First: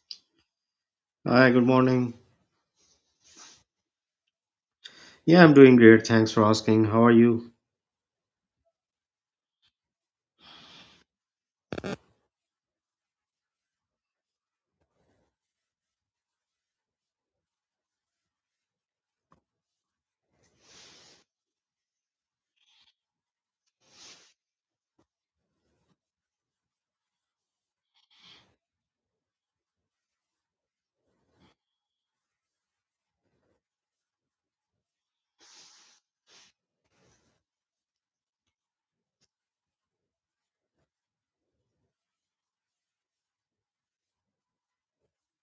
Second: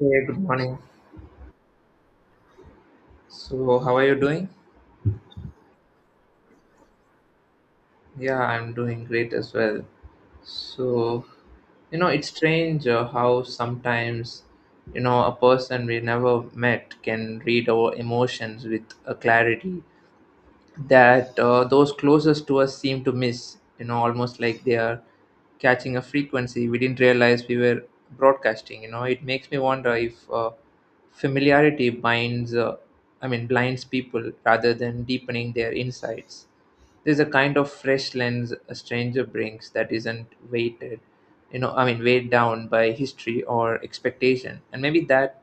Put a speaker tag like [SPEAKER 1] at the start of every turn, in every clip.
[SPEAKER 1] Hey, good morning.
[SPEAKER 2] Hi, good morning.
[SPEAKER 1] So, how are you doing?
[SPEAKER 2] Yeah, I'm doing great. Thanks for asking. How are you?
[SPEAKER 1] Yeah, I'm doing great as well. So, you know, it's strange how sometimes, you know, a person we never met can read our emotions with a clarity that those closest to us seem to miss, you know, almost like they are catching a frequency we didn't realize we were broadcasting. You know, it makes me wonder if familiarity binds I mean blinds people rather than deepening their insights. There's a kind of fresh lens a stranger brings that isn't weighted, I mean weighed down by history or expectation, and maybe that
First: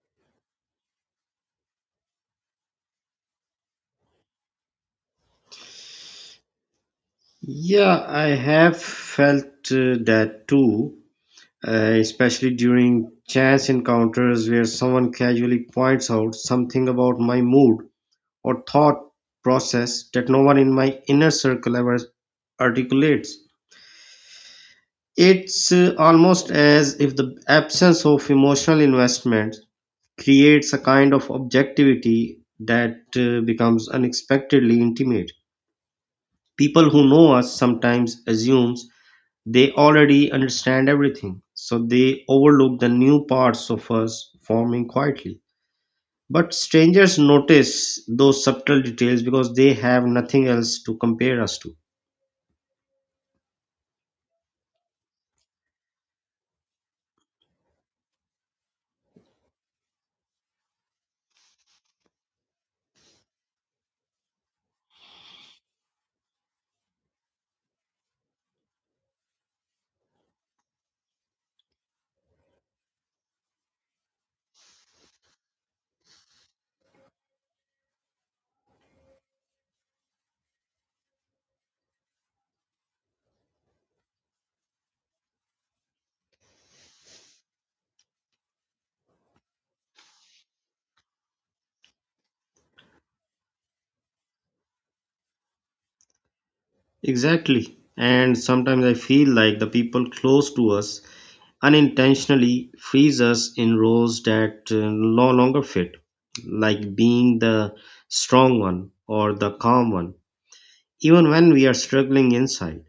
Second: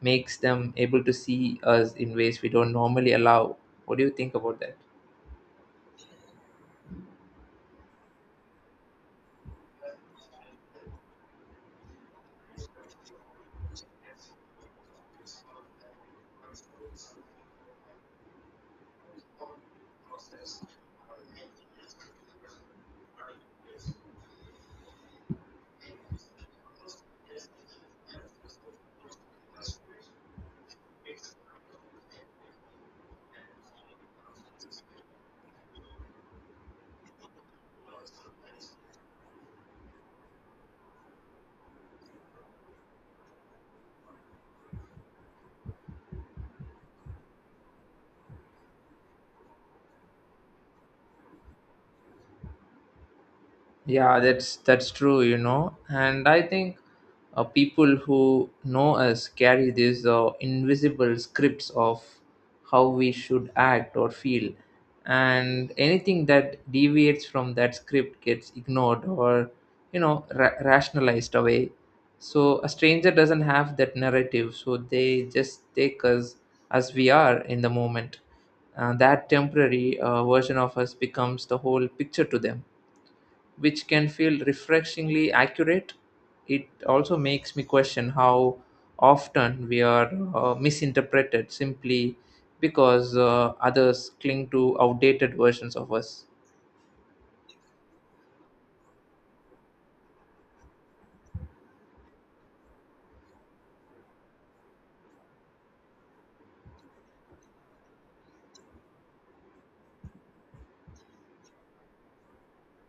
[SPEAKER 1] makes them able to see us in ways we don't normally allow. What do you think about that?
[SPEAKER 2] Yeah, I have felt that too, uh, especially during chance encounters where someone casually points out something about my mood or thought process that no one in my inner circle ever articulates. It's almost as if the absence of emotional investment creates a kind of objectivity that becomes unexpectedly intimate. People who know us sometimes assumes they already understand everything, so they overlook the new parts of us forming quietly. But strangers notice those subtle details because they have nothing else to compare us to.
[SPEAKER 1] Yeah, that's true, you know. And I think people who know us carry these invisible scripts of how we should act or feel, and anything that deviates from that script gets ignored or, you know, rationalized away. So a stranger doesn't have that narrative, so they just take us as we are in the moment. That temporary version of us becomes the whole picture to them, which can feel refreshingly accurate. It also makes me question how often we are misinterpreted simply because others cling to outdated versions of us.
[SPEAKER 2] Exactly. And sometimes I feel like the people close to us unintentionally freeze us in roles that no longer fit, like being the strong one or the calm one, even when we are struggling inside.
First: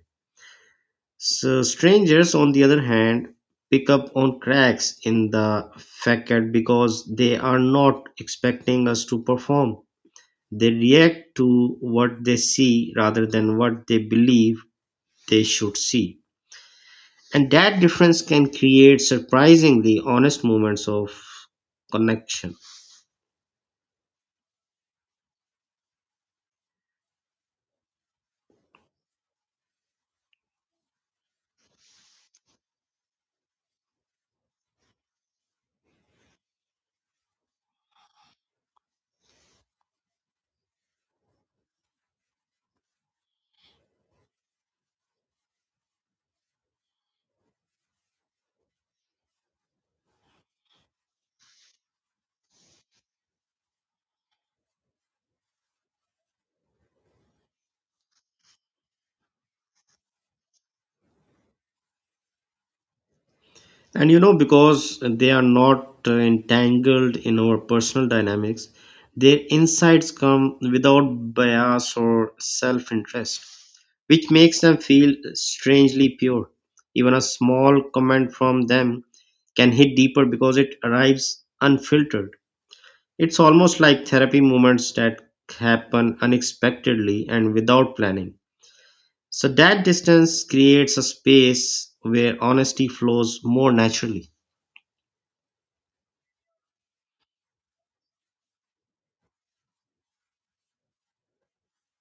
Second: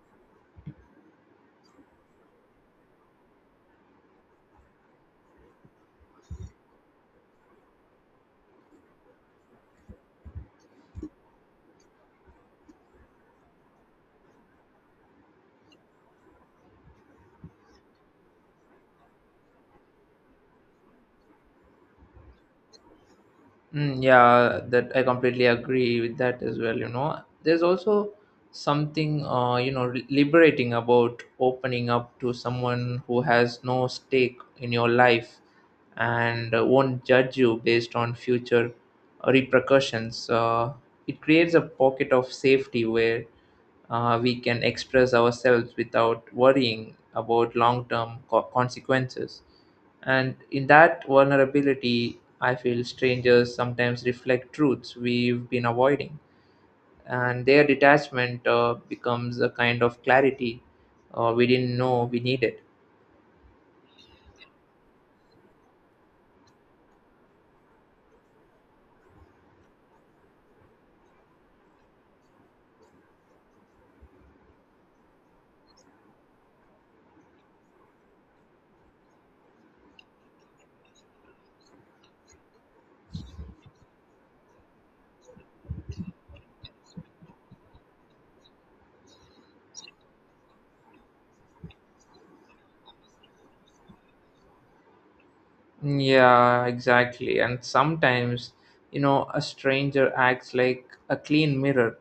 [SPEAKER 2] So strangers, on the other hand, pick up on cracks in the facade because they are not expecting us to perform. They react to what they see rather than what they believe they should see. And that difference can create surprisingly honest moments of connection.
[SPEAKER 1] Mm, yeah, that I completely agree with that as well. You know, there's also something, you know, liberating about opening up to someone who has no stake in your life and won't judge you based on future repercussions. It creates a pocket of safety where we can express ourselves without worrying about long term consequences. And in that vulnerability, I feel strangers sometimes reflect truths we've been avoiding. And their detachment becomes a kind of clarity we didn't know we needed.
[SPEAKER 2] And you know, because they are not entangled in our personal dynamics, their insights come without bias or self interest, which makes them feel strangely pure. Even a small comment from them can hit deeper because it arrives unfiltered. It's almost like therapy moments that happen unexpectedly and without planning. So, that distance creates a space where honesty flows more naturally.
[SPEAKER 1] Yeah, exactly. And sometimes, you know, a stranger acts like a clean mirror,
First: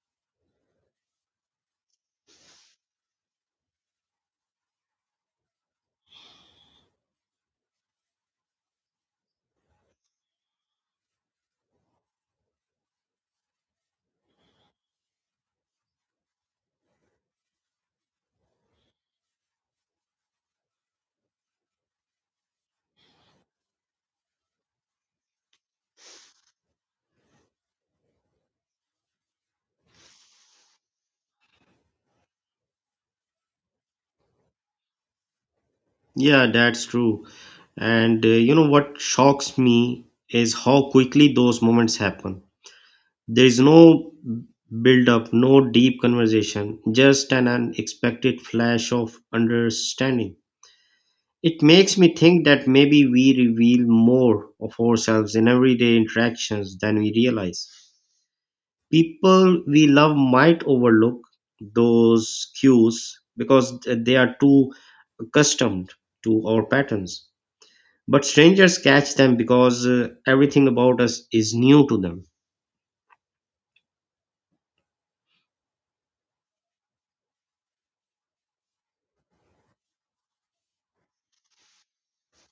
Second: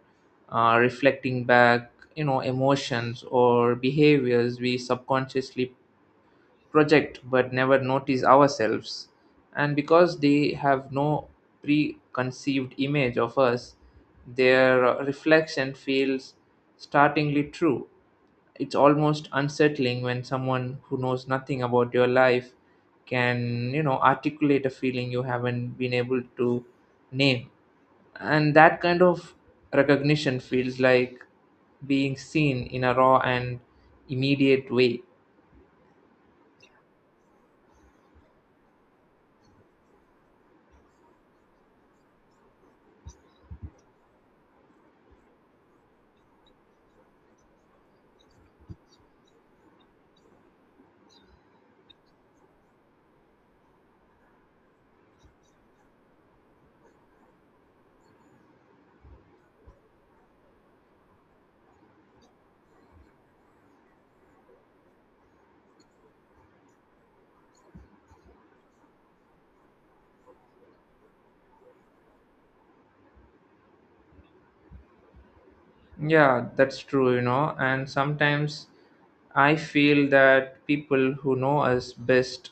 [SPEAKER 1] reflecting back, you know, emotions or behaviors we subconsciously project but never notice ourselves. And because they have no preconceived image of us, their reflection feels startlingly true. It's almost unsettling when someone who knows nothing about your life can, you know, articulate a feeling you haven't been able to name, and that kind of recognition feels like being seen in a raw and immediate way.
[SPEAKER 2] Yeah, that's true. And you know what shocks me is how quickly those moments happen. There is no build up, no deep conversation, just an unexpected flash of understanding. It makes me think that maybe we reveal more of ourselves in everyday interactions than we realize. People we love might overlook those cues because they are too accustomed to our patterns. But strangers catch them because everything about us is new to them.
[SPEAKER 1] Yeah, that's true, you know. And sometimes I feel that people who know us best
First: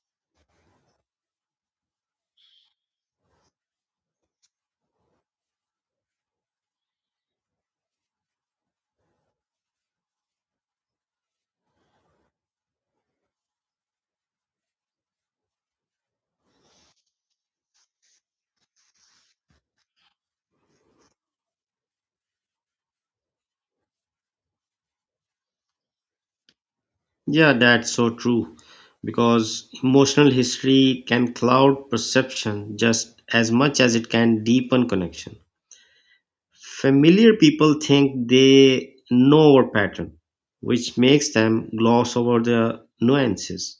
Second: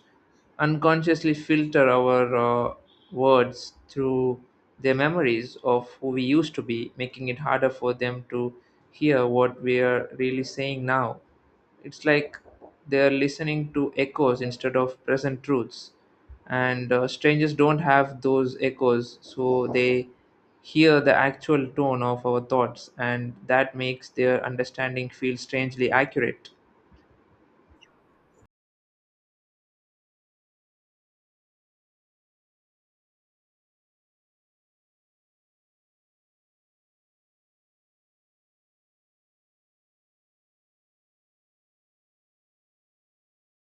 [SPEAKER 1] unconsciously filter our uh, words through their memories of who we used to be, making it harder for them to hear what we are really saying now. It's like they're listening to echoes instead of present truths, and strangers don't have those echoes, so they hear the actual tone of our thoughts, and that makes their understanding feel strangely accurate.
[SPEAKER 2] Yeah, that's so true. Because emotional history can cloud perception just as much as it can deepen connection. Familiar people think they know our pattern, which makes them gloss over the nuances.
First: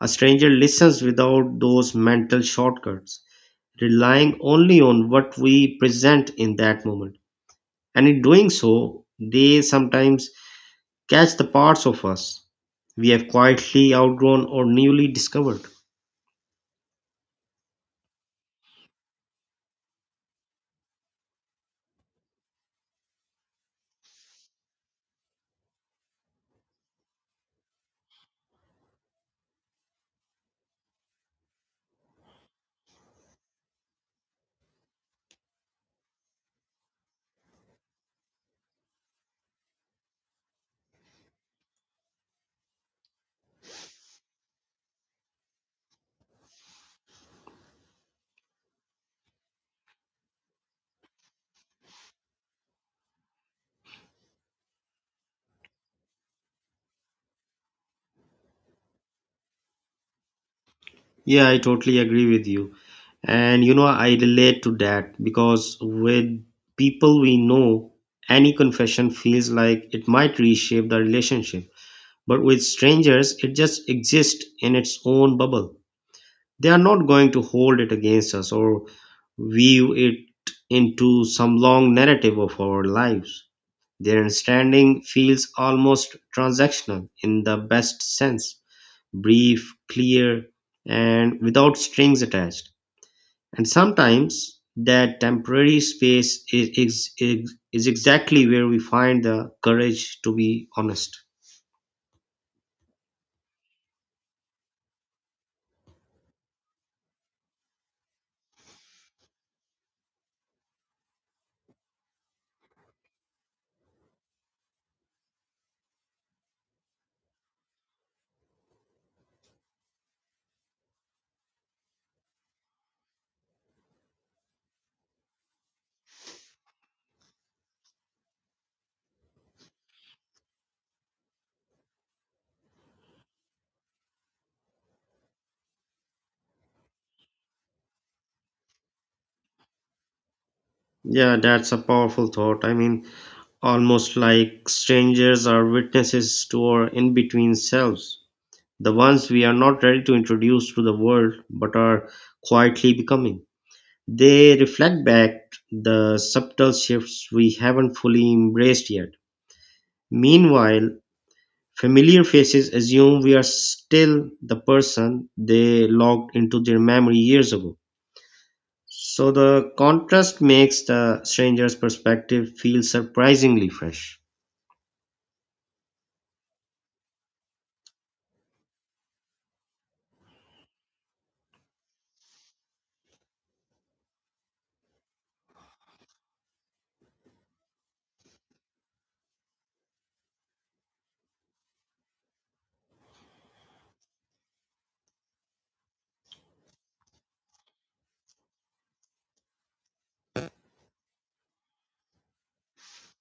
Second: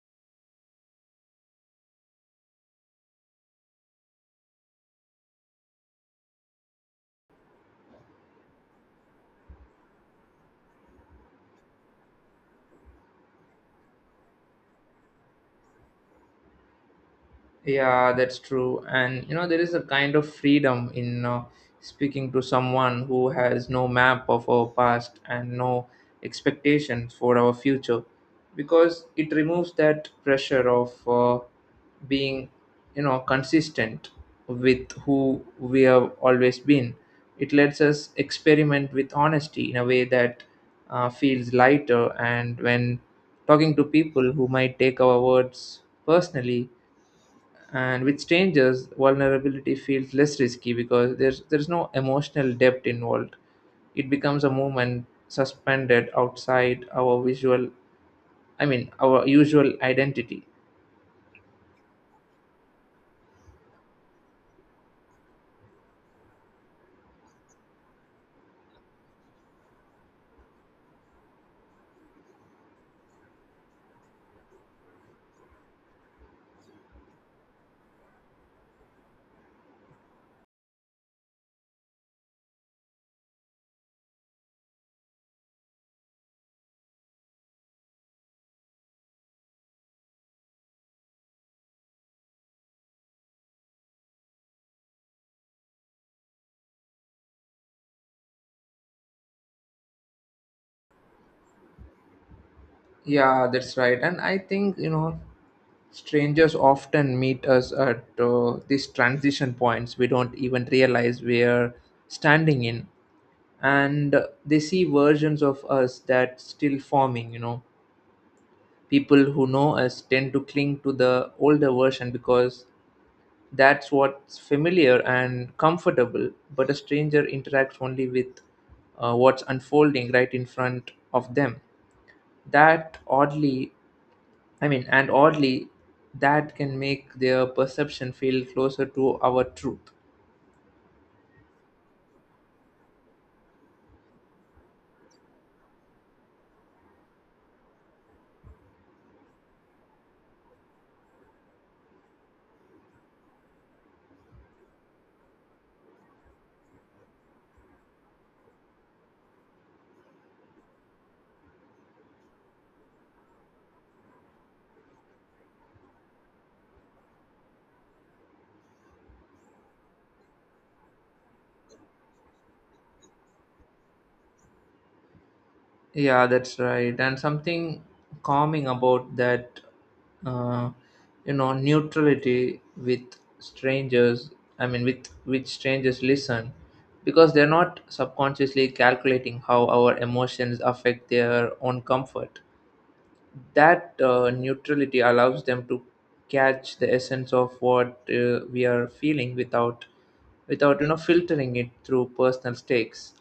[SPEAKER 2] A stranger listens without those mental shortcuts, relying only on what we present in that moment. And in doing so, they sometimes catch the parts of us we have quietly outgrown or newly discovered.
[SPEAKER 1] Yeah, that's true. And you know, there is a kind of freedom in speaking to someone who has no map of our past and no expectations for our future, because it removes that pressure of being, you know, consistent with who we have always been. It lets us experiment with honesty in a way that feels lighter. And when talking to people who might take our words personally, and with strangers, vulnerability feels less risky because there's no emotional depth involved. It becomes a moment suspended outside our visual I mean our usual identity.
[SPEAKER 2] Yeah, I totally agree with you. And you know, I relate to that because with people we know, any confession feels like it might reshape the relationship. But with strangers, it just exists in its own bubble. They are not going to hold it against us or weave it into some long narrative of our lives. Their understanding feels almost transactional in the best sense, brief, clear, and without strings attached. And sometimes that temporary space is exactly where we find the courage to be honest.
[SPEAKER 1] Yeah, that's right. And I think, you know, strangers often meet us at these transition points we don't even realize we're standing in, and they see versions of us that's still forming, you know. People who know us tend to cling to the older version because that's what's familiar and comfortable, but a stranger interacts only with what's unfolding right in front of them. That oddly, and oddly, that can make their perception feel closer to our truth.
[SPEAKER 2] Yeah, that's a powerful thought. I mean, almost like strangers are witnesses to our in between selves, the ones we are not ready to introduce to the world but are quietly becoming. They reflect back the subtle shifts we haven't fully embraced yet. Meanwhile, familiar faces assume we are still the person they logged into their memory years ago. So the contrast makes the stranger's perspective feel surprisingly fresh.
[SPEAKER 1] Yeah, that's right. And something calming about that, uh, you know, neutrality with strangers. Which strangers listen, because they're not subconsciously calculating how our emotions affect their own comfort. That neutrality allows them to catch the essence of what we are feeling without, without, you know, filtering it through personal stakes.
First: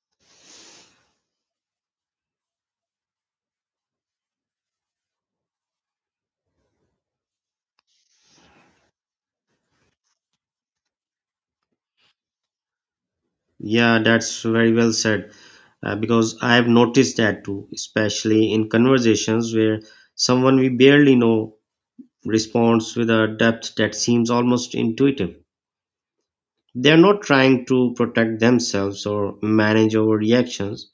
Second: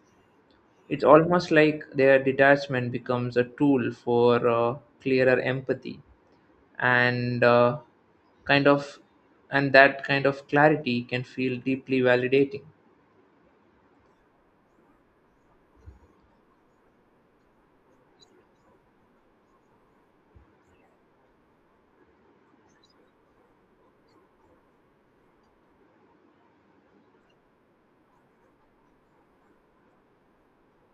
[SPEAKER 1] It's almost like their detachment becomes a tool for clearer empathy, and kind of, that kind of clarity can feel deeply validating.
[SPEAKER 2] Yeah, that's very well said. Because I have noticed that too, especially in conversations where someone we barely know responds with a depth that seems almost intuitive. They are not trying to protect themselves or manage our reactions.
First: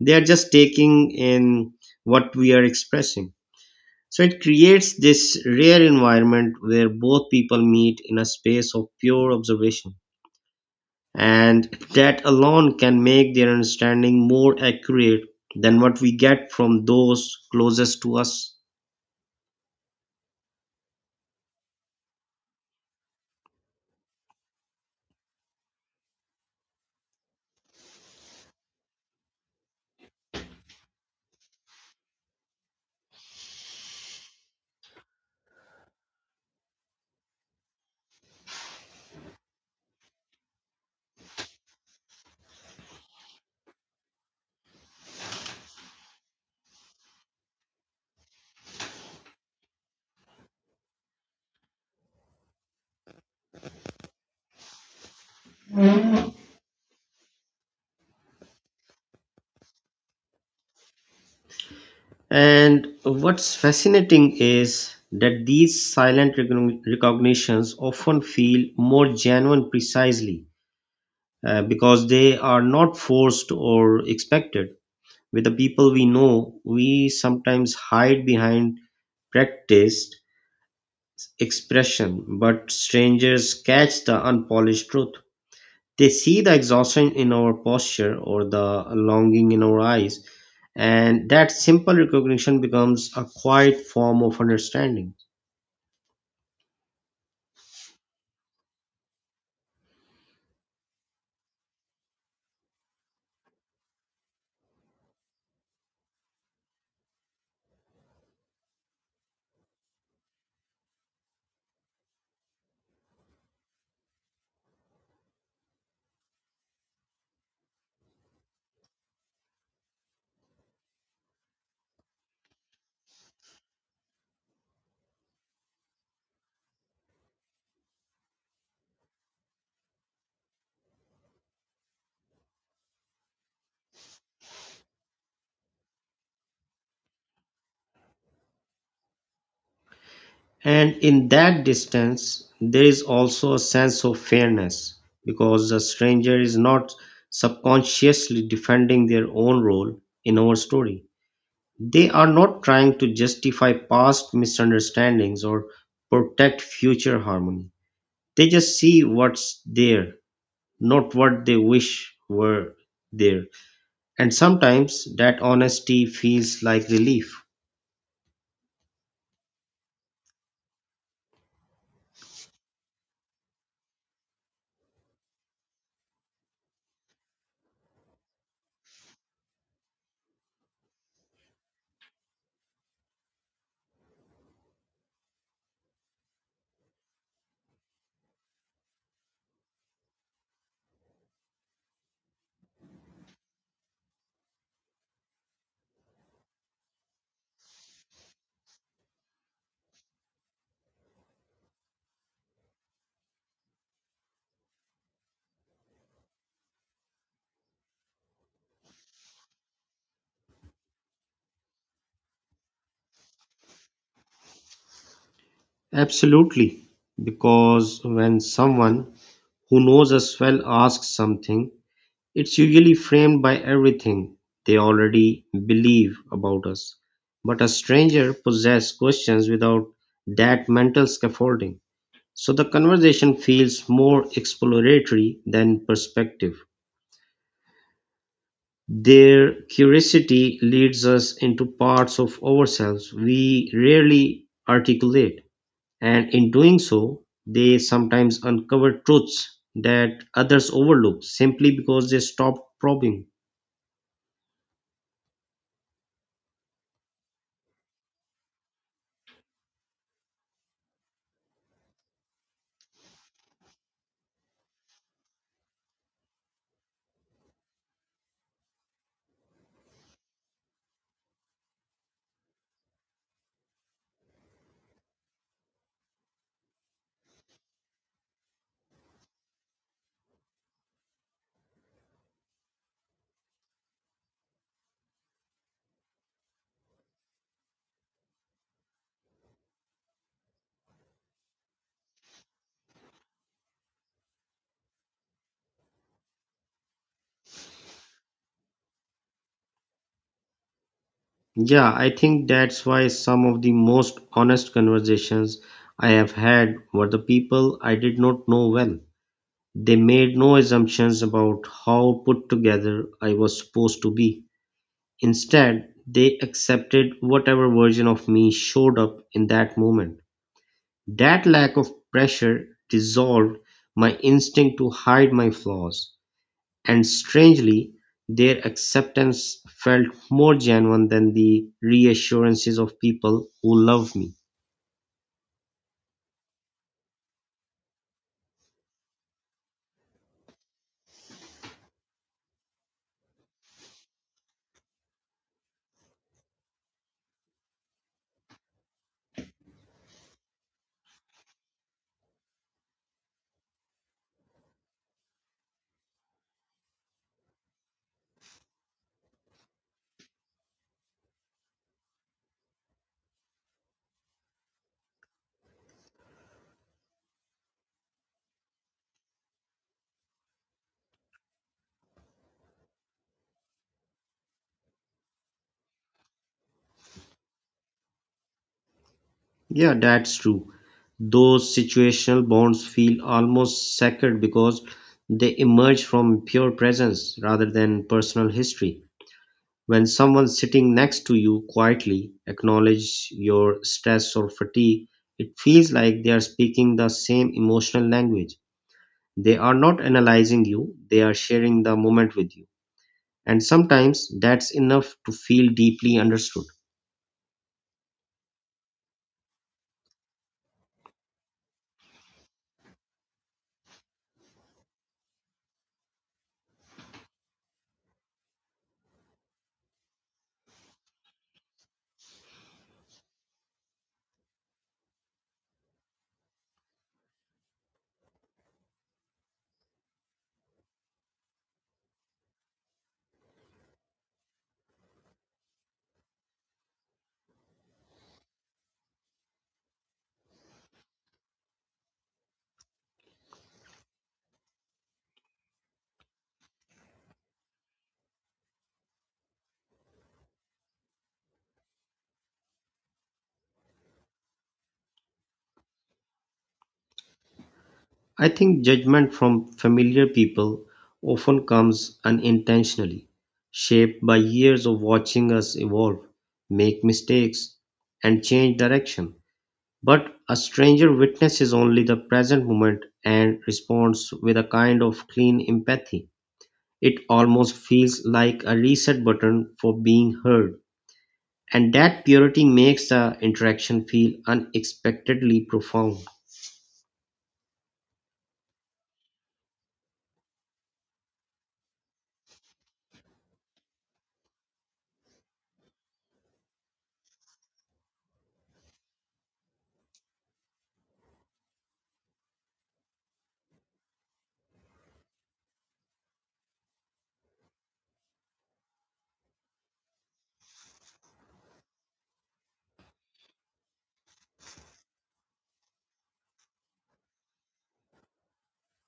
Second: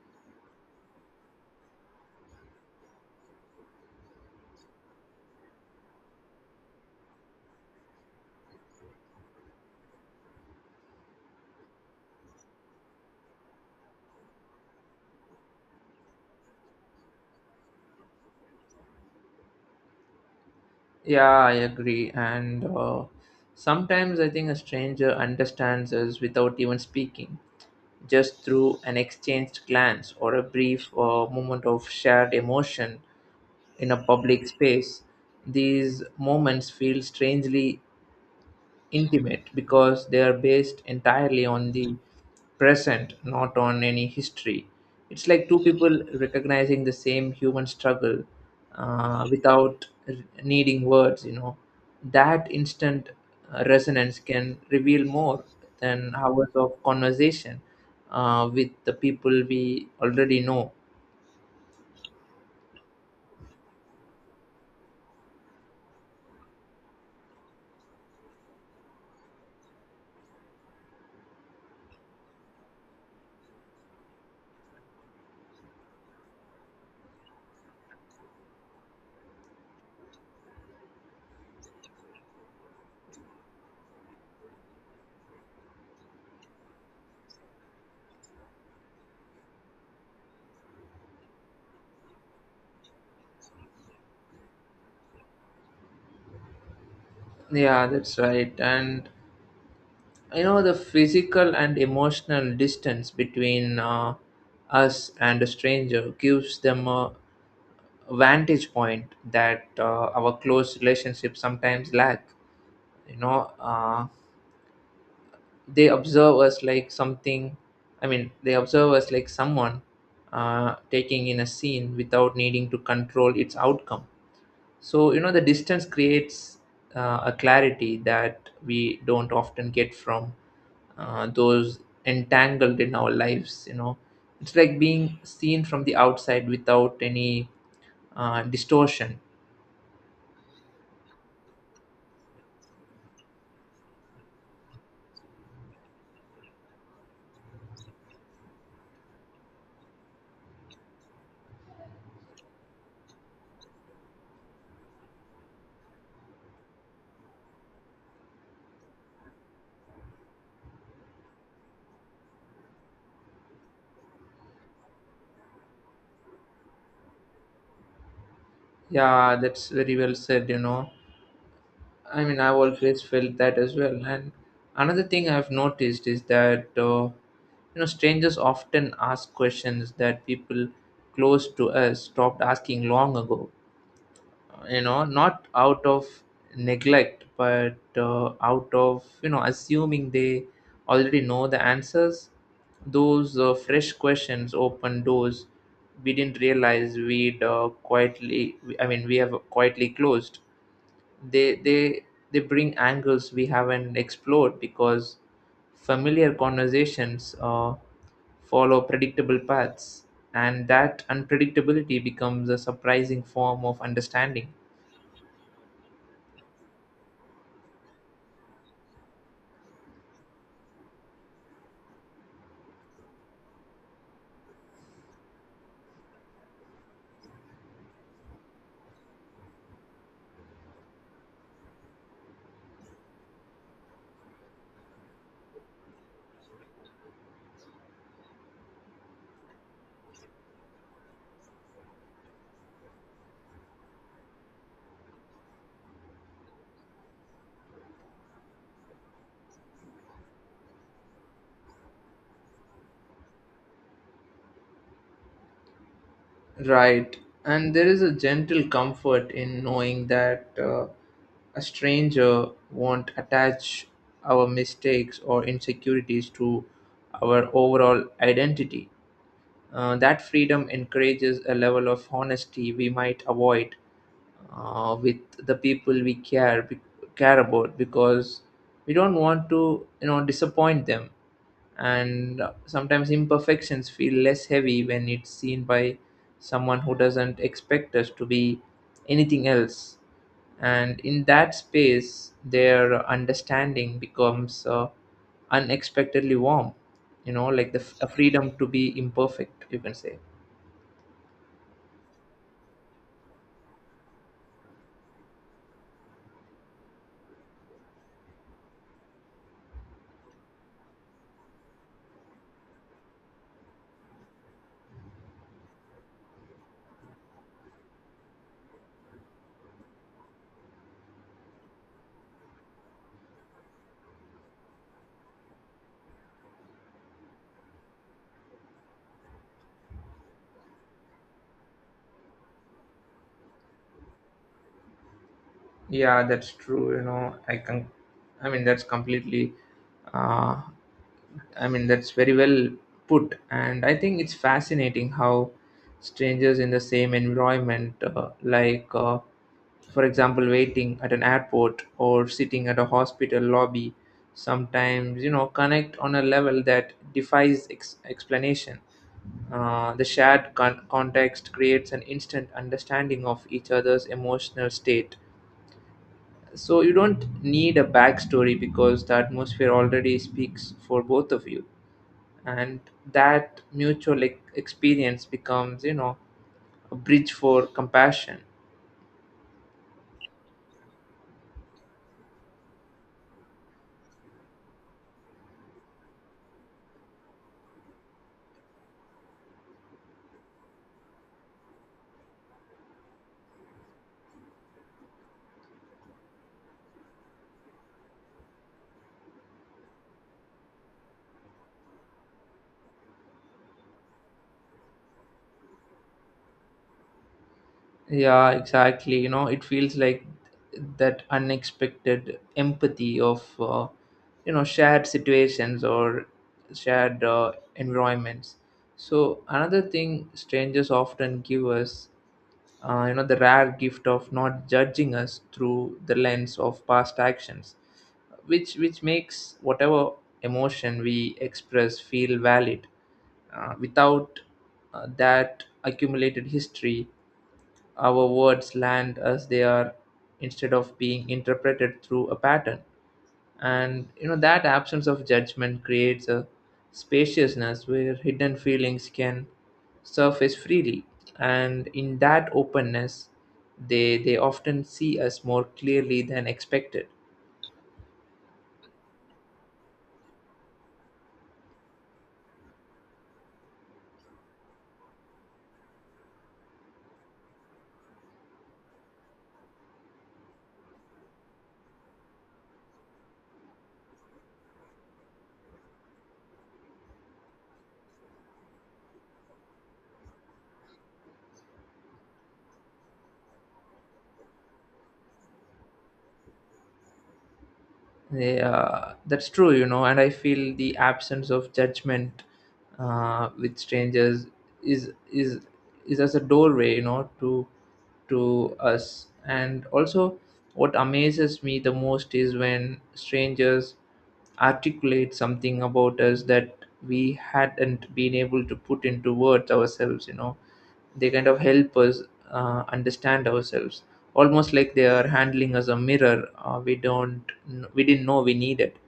[SPEAKER 2] They are just taking in what we are expressing. So it creates this rare environment where both people meet in a space of pure observation. And that alone can make their understanding more accurate than what we get from those closest to us.
[SPEAKER 1] Yeah, I agree. And sometimes I think a stranger understands us without even speaking, just through an exchanged glance or a brief moment of shared emotion in a public space. These moments feel strangely intimate because they are based entirely on the present, not on any history. It's like two people recognizing the same human struggle without r- needing words, you know. That instant resonance can reveal more than hours of conversation with the people we already know.
[SPEAKER 2] And what's fascinating is that these silent recognitions often feel more genuine precisely because they are not forced or expected. With the people we know, we sometimes hide behind practiced expression, but strangers catch the unpolished truth. They see the exhaustion in our posture or the longing in our eyes, and that simple recognition becomes a quiet form of understanding.
[SPEAKER 1] Yeah, that's right. And you know, the physical and emotional distance between us and a stranger gives them a vantage point that our close relationships sometimes lack, you know. They observe us like something they observe us like someone taking in a scene without needing to control its outcome. So, you know, the distance creates a clarity that we don't often get from those entangled in our lives, you know. It's like being seen from the outside without any distortion.
[SPEAKER 2] And in that distance, there is also a sense of fairness because the stranger is not subconsciously defending their own role in our story. They are not trying to justify past misunderstandings or protect future harmony. They just see what's there, not what they wish were there. And sometimes that honesty feels like relief.
[SPEAKER 1] Yeah, that's very well said, you know. I mean, I've always felt that as well. And another thing I've noticed is that, you know, strangers often ask questions that people close to us stopped asking long ago, you know, not out of neglect, but out of, you know, assuming they already know the answers. Those fresh questions open doors we didn't realize we'd quietly I mean we have quietly closed. They they they bring angles we haven't explored because familiar conversations follow predictable paths, and that unpredictability becomes a surprising form of understanding.
[SPEAKER 2] Absolutely. Because when someone who knows us well asks something, it's usually framed by everything they already believe about us. But a stranger possesses questions without that mental scaffolding. So the conversation feels more exploratory than perspective. Their curiosity leads us into parts of ourselves we rarely articulate, and in doing so, they sometimes uncover truths that others overlook simply because they stop probing.
[SPEAKER 1] Right. And there is a gentle comfort in knowing that a stranger won't attach our mistakes or insecurities to our overall identity. That freedom encourages a level of honesty we might avoid with the people we care about, because we don't want to, you know, disappoint them. And sometimes imperfections feel less heavy when it's seen by someone who doesn't expect us to be anything else, and in that space their understanding becomes unexpectedly warm, you know, like a freedom to be imperfect, you can say.
[SPEAKER 2] Yeah, I think that's why some of the most honest conversations I have had were the people I did not know well. They made no assumptions about how put together I was supposed to be. Instead, they accepted whatever version of me showed up in that moment. That lack of pressure dissolved my instinct to hide my flaws, and strangely, their acceptance felt more genuine than the reassurances of people who love me.
[SPEAKER 1] Yeah, that's true, you know. I can I mean that's completely uh, I mean, That's very well put. And I think it's fascinating how strangers in the same environment, for example, waiting at an airport or sitting at a hospital lobby, sometimes, you know, connect on a level that defies explanation. The shared context creates an instant understanding of each other's emotional state. So you don't need a backstory because the atmosphere already speaks for both of you, and that mutual experience becomes, you know, a bridge for compassion.
[SPEAKER 2] Yeah, that's true. Those situational bonds feel almost sacred because they emerge from pure presence rather than personal history. When someone sitting next to you quietly acknowledges your stress or fatigue, it feels like they are speaking the same emotional language. They are not analyzing you, they are sharing the moment with you. And sometimes that's enough to feel deeply understood.
[SPEAKER 1] Yeah, exactly, you know. It feels like that unexpected empathy of you know, shared situations or shared environments. So another thing strangers often give us, you know, the rare gift of not judging us through the lens of past actions, which makes whatever emotion we express feel valid. Without that accumulated history, our words land as they are instead of being interpreted through a pattern. And you know, that absence of judgment creates a spaciousness where hidden feelings can surface freely, and in that openness they often see us more clearly than expected.
[SPEAKER 2] I think judgment from familiar people often comes unintentionally, shaped by years of watching us evolve, make mistakes, and change direction. But a stranger witnesses only the present moment and responds with a kind of clean empathy. It almost feels like a reset button for being heard. And that purity makes the interaction feel unexpectedly profound.
[SPEAKER 1] They, that's true, you know. And I feel the absence of judgment with strangers is is is as a doorway, you know, to us. And also, what amazes me the most is when strangers articulate something about us that we hadn't been able to put into words ourselves, you know. They kind of help us understand ourselves, almost like they are handling us a mirror we don't kn- we didn't know we needed.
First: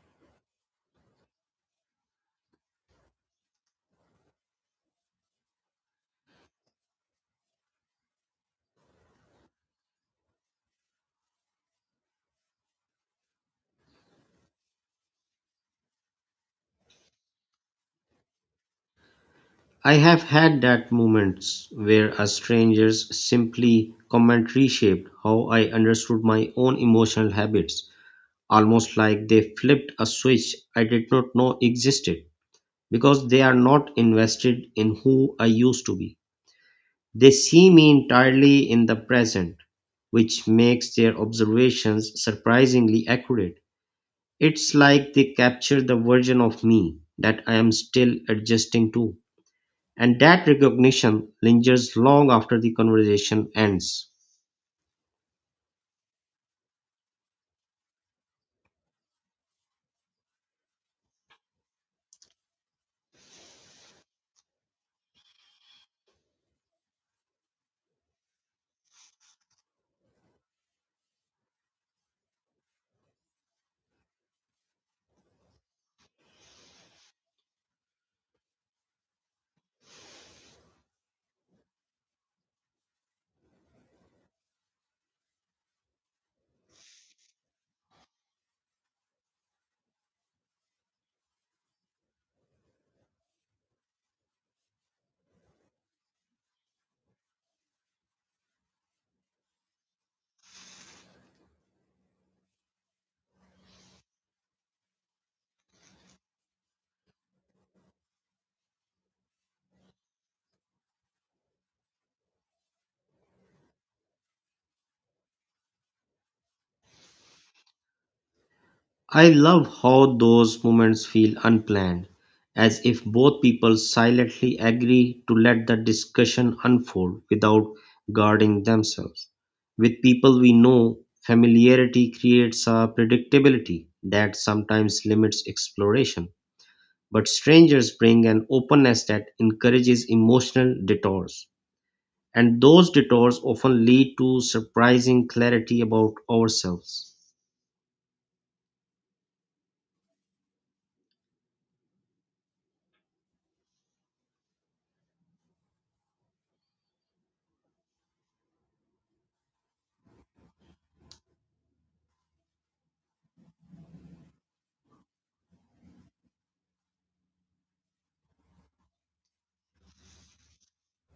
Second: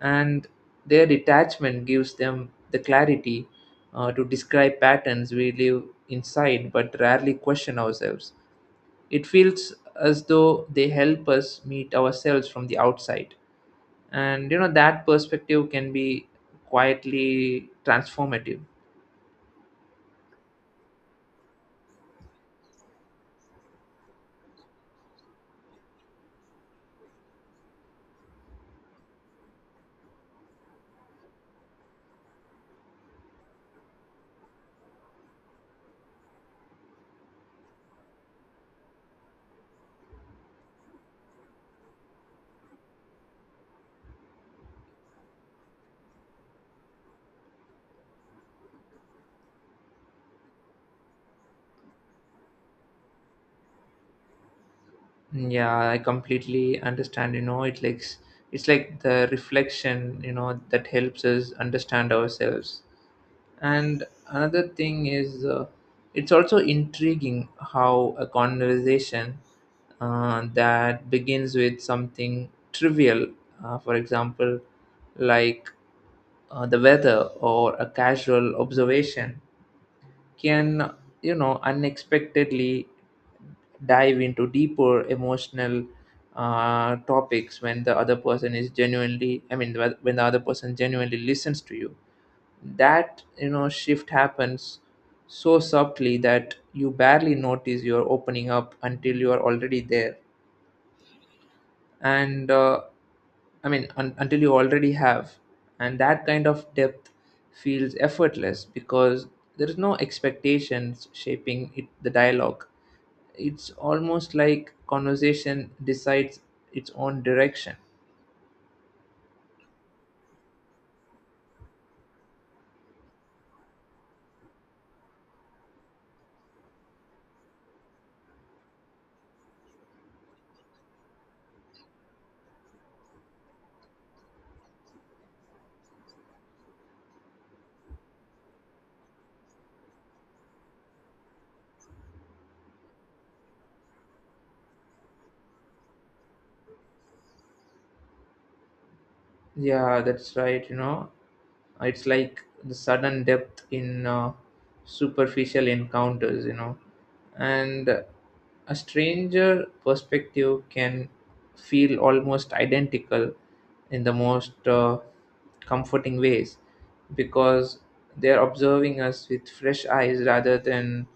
[SPEAKER 1] And their detachment gives them the clarity to describe patterns we live inside but rarely question ourselves. It feels as though they help us meet ourselves from the outside, and you know, that perspective can be quietly transformative.
[SPEAKER 2] I have had that moments where a stranger's simply commentary shaped how I understood my own emotional habits, almost like they flipped a switch I did not know existed. Because they are not invested in who I used to be. They see me entirely in the present, which makes their observations surprisingly accurate. It's like they capture the version of me that I am still adjusting to. And that recognition lingers long after the conversation ends.
[SPEAKER 1] Yeah, I completely understand, you know. It like it's like the reflection, you know, that helps us understand ourselves. And another thing is, it's also intriguing how a conversation that begins with something trivial, for example like the weather or a casual observation, can, you know, unexpectedly dive into deeper emotional topics when the other person is genuinely I mean when the other person genuinely listens to you. That, you know, shift happens so subtly that you barely notice you're opening up until you are already there. And Until you already have. And that kind of depth feels effortless because there is no expectations shaping it, the dialogue. It's almost like conversation decides its own direction.
[SPEAKER 2] I love how those moments feel unplanned, as if both people silently agree to let the discussion unfold without guarding themselves. With people we know, familiarity creates a predictability that sometimes limits exploration. But strangers bring an openness that encourages emotional detours, and those detours often lead to surprising clarity about ourselves.
[SPEAKER 1] Yeah, that's right, you know. It's like the sudden depth in superficial encounters, you know. And a stranger perspective can feel almost identical in the most comforting ways, because they're observing us with fresh eyes rather than,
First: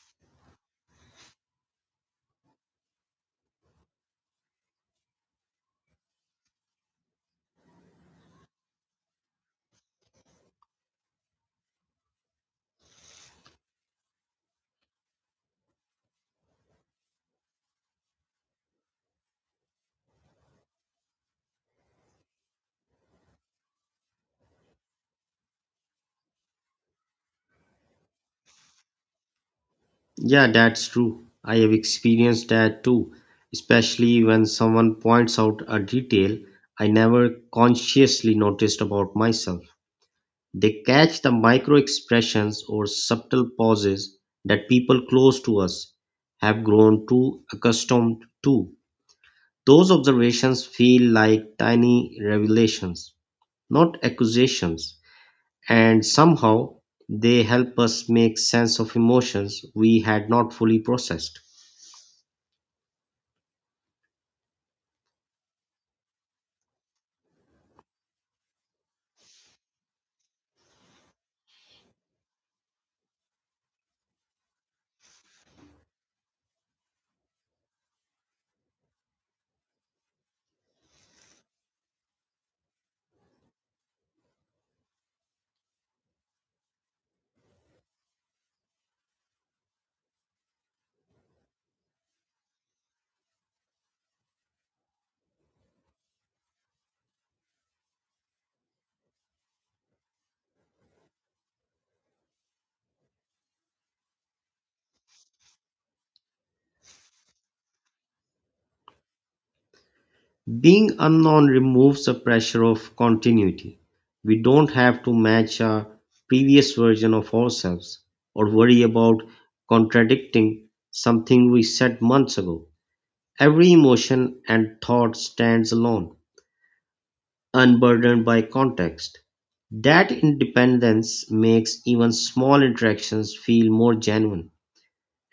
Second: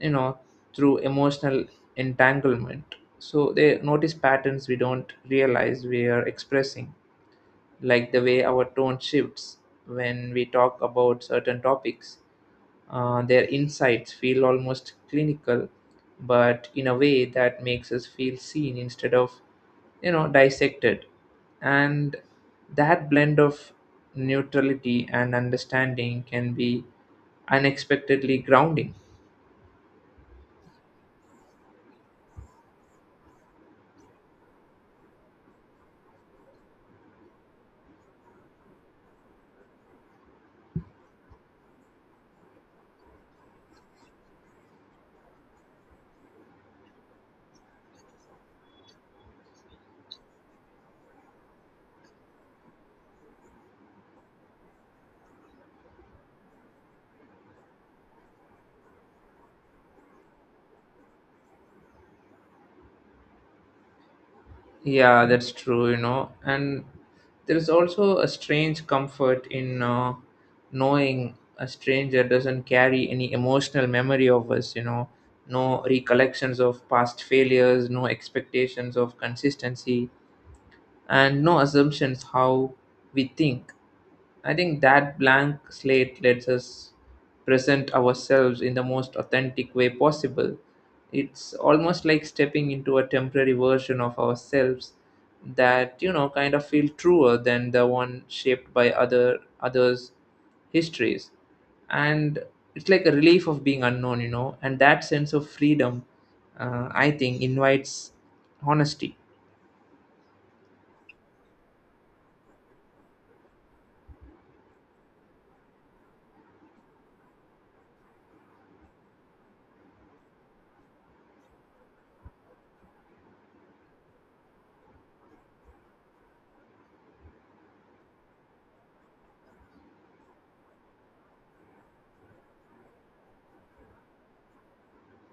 [SPEAKER 1] you know, through emotional entanglement, so they notice patterns we don't realize we are expressing, like the way our tone shifts when we talk about certain topics. Their insights feel almost clinical, but in a way that makes us feel seen instead of, you know, dissected. And that blend of neutrality and understanding can be unexpectedly grounding.
[SPEAKER 2] Yeah, that's true. I have experienced that too, especially when someone points out a detail I never consciously noticed about myself. They catch the micro expressions or subtle pauses that people close to us have grown too accustomed to. Those observations feel like tiny revelations, not accusations, and somehow they help us make sense of emotions we had not fully processed.
[SPEAKER 1] Yeah, that's true, you know. And there's also a strange comfort in knowing a stranger doesn't carry any emotional memory of us, you know, no recollections of past failures, no expectations of consistency, and no assumptions how we think. I think that blank slate lets us present ourselves in the most authentic way possible. It's almost like stepping into a temporary version of ourselves that, you know, kind of feel truer than the one shaped by others' histories. And it's like a relief of being unknown, you know. And that sense of freedom, I think, invites honesty.
[SPEAKER 2] Being unknown removes the pressure of continuity; we don't have to match a previous version of ourselves or worry about contradicting something we said months ago. Every emotion and thought stands alone, unburdened by context. That independence makes even small interactions feel more genuine.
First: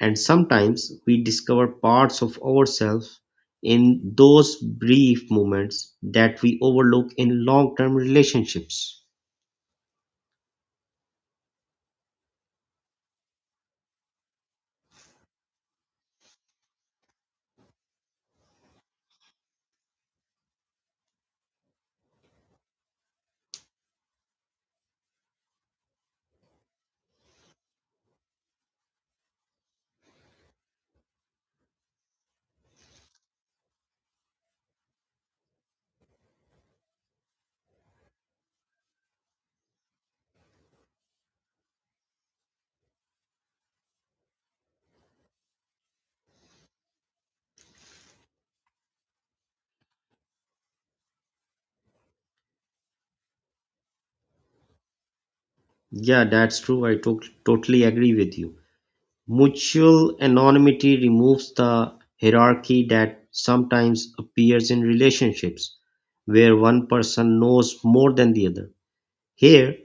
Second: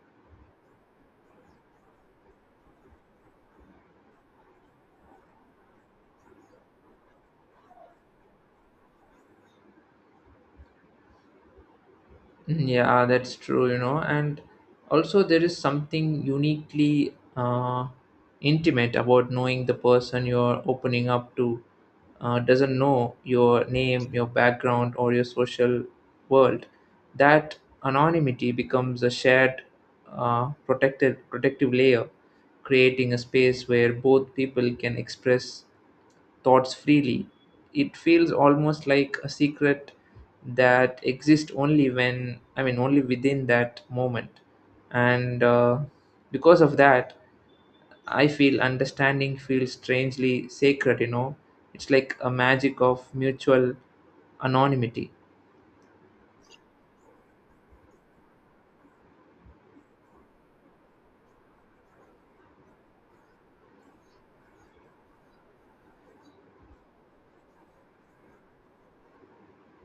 [SPEAKER 2] And sometimes we discover parts of ourselves in those brief moments that we overlook in long-term relationships.
[SPEAKER 1] Yeah, that's true, you know, and also there is something uniquely intimate about knowing the person you're opening up to doesn't know your name, your background, or your social world. That anonymity becomes a shared, protective layer, creating a space where both people can express thoughts freely. It feels almost like a secret that exists only when, I mean, only within that moment. And because of that, I feel understanding feels strangely sacred, you know. It's like a magic of mutual anonymity.
[SPEAKER 2] Yeah, that's true. I totally agree with you. Mutual anonymity removes the hierarchy that sometimes appears in relationships where one person knows more than the other. Here,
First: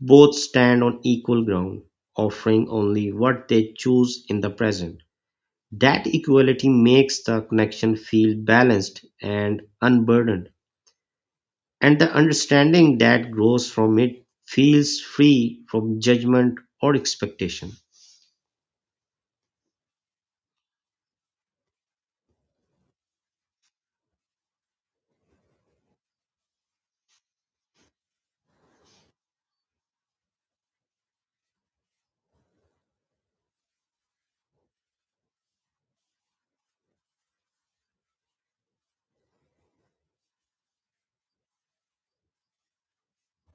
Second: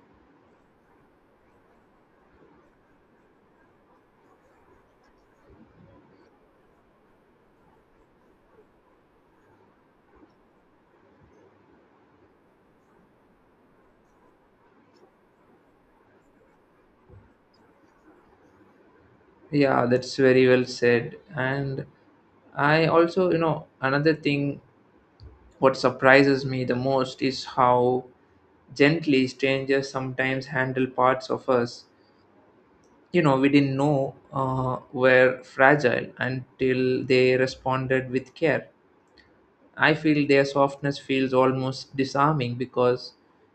[SPEAKER 2] both stand on equal ground, offering only what they choose in the present. That equality makes the connection feel balanced and unburdened, and the understanding that grows from it feels free from judgment or expectation.
[SPEAKER 1] Yeah, that's very well said. And I also, you know, another thing. What surprises me the most is how gently strangers sometimes handle parts of us. You know, we didn't know were fragile until they responded with care. I feel their softness feels almost disarming because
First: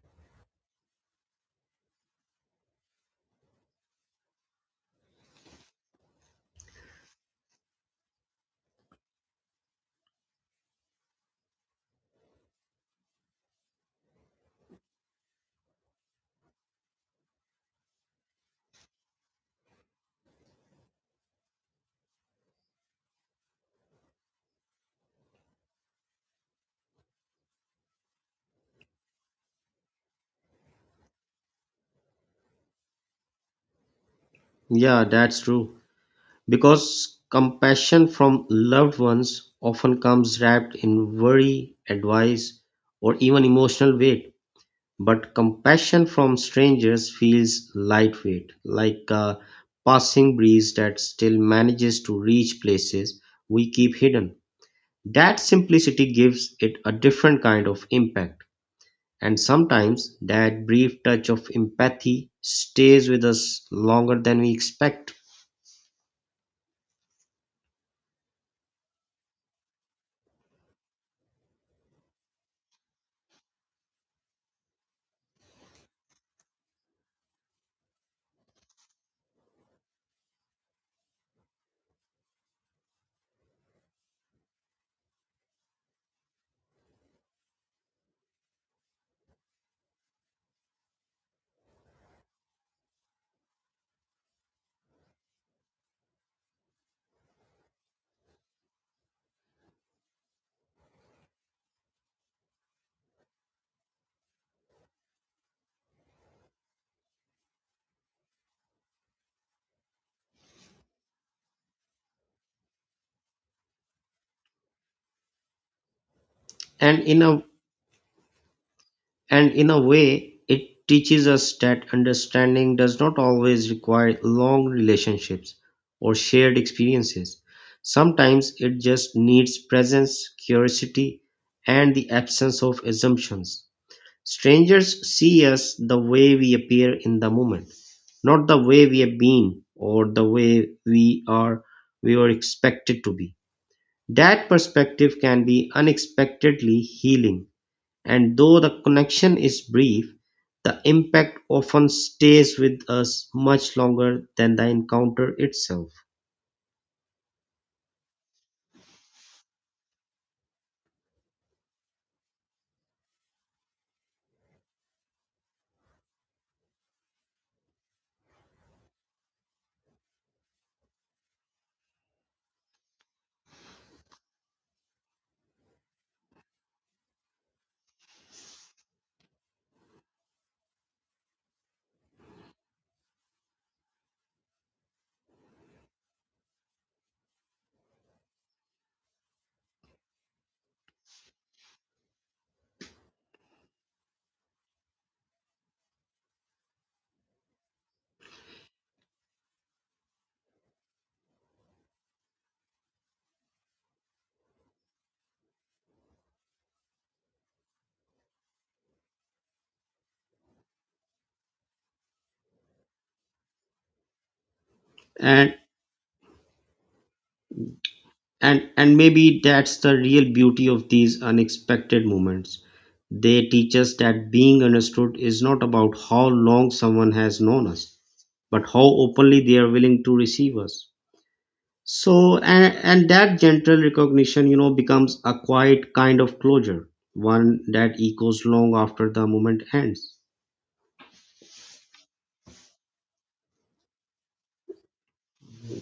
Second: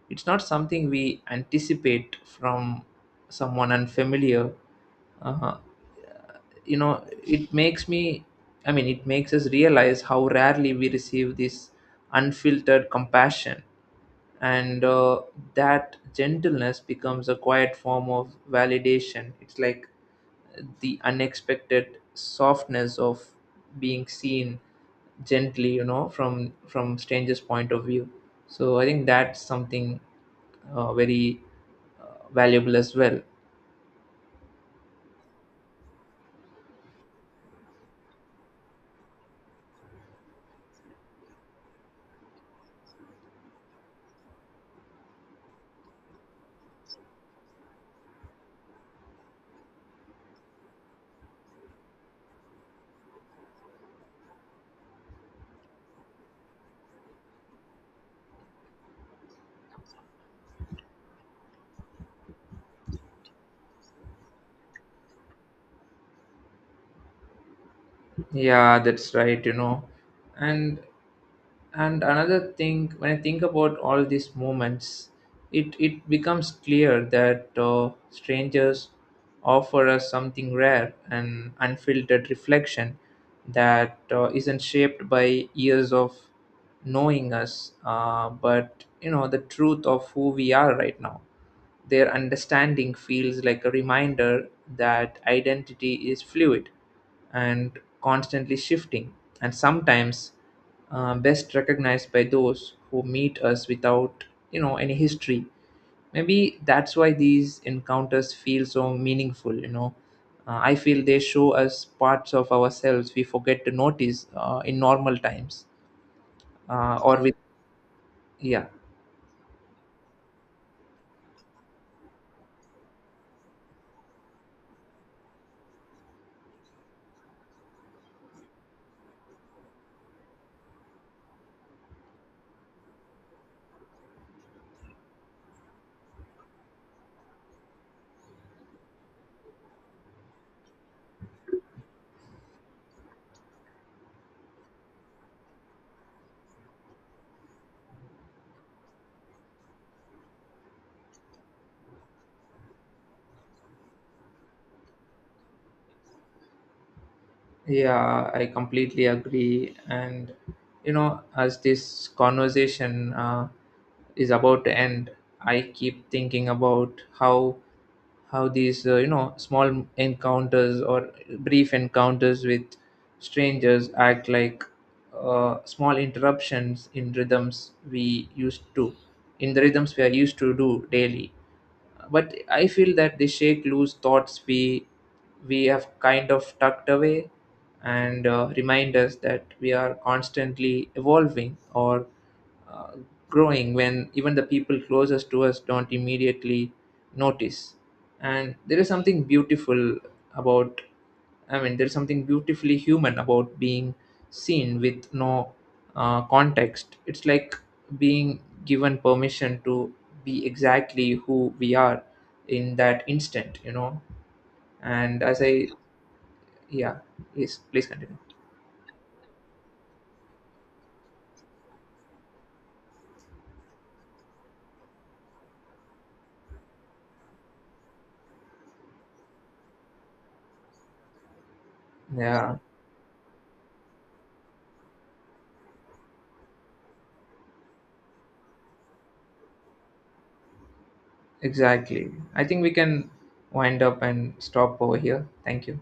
[SPEAKER 1] it's not something we anticipate from someone unfamiliar. Uh, you know, it makes me, I mean, it makes us realize how rarely we receive this unfiltered compassion, and that gentleness becomes a quiet form of validation. It's like the unexpected softness of being seen gently, you know, from strangers point of view. So I think that's something very valuable as well.
[SPEAKER 2] Yeah, that's true. Because compassion from loved ones often comes wrapped in worry, advice, or even emotional weight. But compassion from strangers feels lightweight, like a passing breeze that still manages to reach places we keep hidden. That simplicity gives it a different kind of impact. And sometimes that brief touch of empathy stays with us longer than we expect.
[SPEAKER 1] Yeah, that's right, you know. And and another thing, when I think about all these moments, it becomes clear that strangers offer us something rare, an unfiltered reflection that isn't shaped by years of knowing us, but, you know, the truth of who we are right now. Their understanding feels like a reminder that identity is fluid and constantly shifting, and sometimes best recognized by those who meet us without, you know, any history. Maybe that's why these encounters feel so meaningful. You know, I feel they show us parts of ourselves we forget to notice in normal times
[SPEAKER 2] And
[SPEAKER 1] or
[SPEAKER 2] in
[SPEAKER 1] with
[SPEAKER 2] a
[SPEAKER 1] yeah.
[SPEAKER 2] And in a way, it teaches us that understanding does not always require long relationships or shared experiences. Sometimes it just needs presence, curiosity, and the absence of assumptions. Strangers see us the way we appear in the moment, not the way we have been or the way we were expected to be. That perspective can be unexpectedly healing, and though the connection is brief, the impact often stays with us much longer than the encounter itself.
[SPEAKER 1] Yeah, I completely agree. And, you know, as this conversation is about to end, I keep thinking about how these you know, small encounters or brief encounters with strangers act like small interruptions in rhythms we used to in the rhythms we are used to do daily. But I feel that they shake loose thoughts we have kind of tucked away, and remind us that we are constantly evolving or uh, growing, when even the people closest to us don't immediately notice. And about there's something beautifully human about being seen with no context. It's like being given permission to be exactly who we are in that instant, you know. And as
[SPEAKER 2] And
[SPEAKER 1] I, yeah, Yes, please continue.
[SPEAKER 2] and maybe that's the real beauty of these unexpected moments. They teach us that being understood is not about how long someone has known us, but how openly they are willing to receive us. So
[SPEAKER 1] Yeah,
[SPEAKER 2] and, and that gentle recognition, you know, becomes a quiet kind of closure, one that echoes long after the moment ends.
[SPEAKER 1] exactly. I think we can wind up and stop over here. Thank you.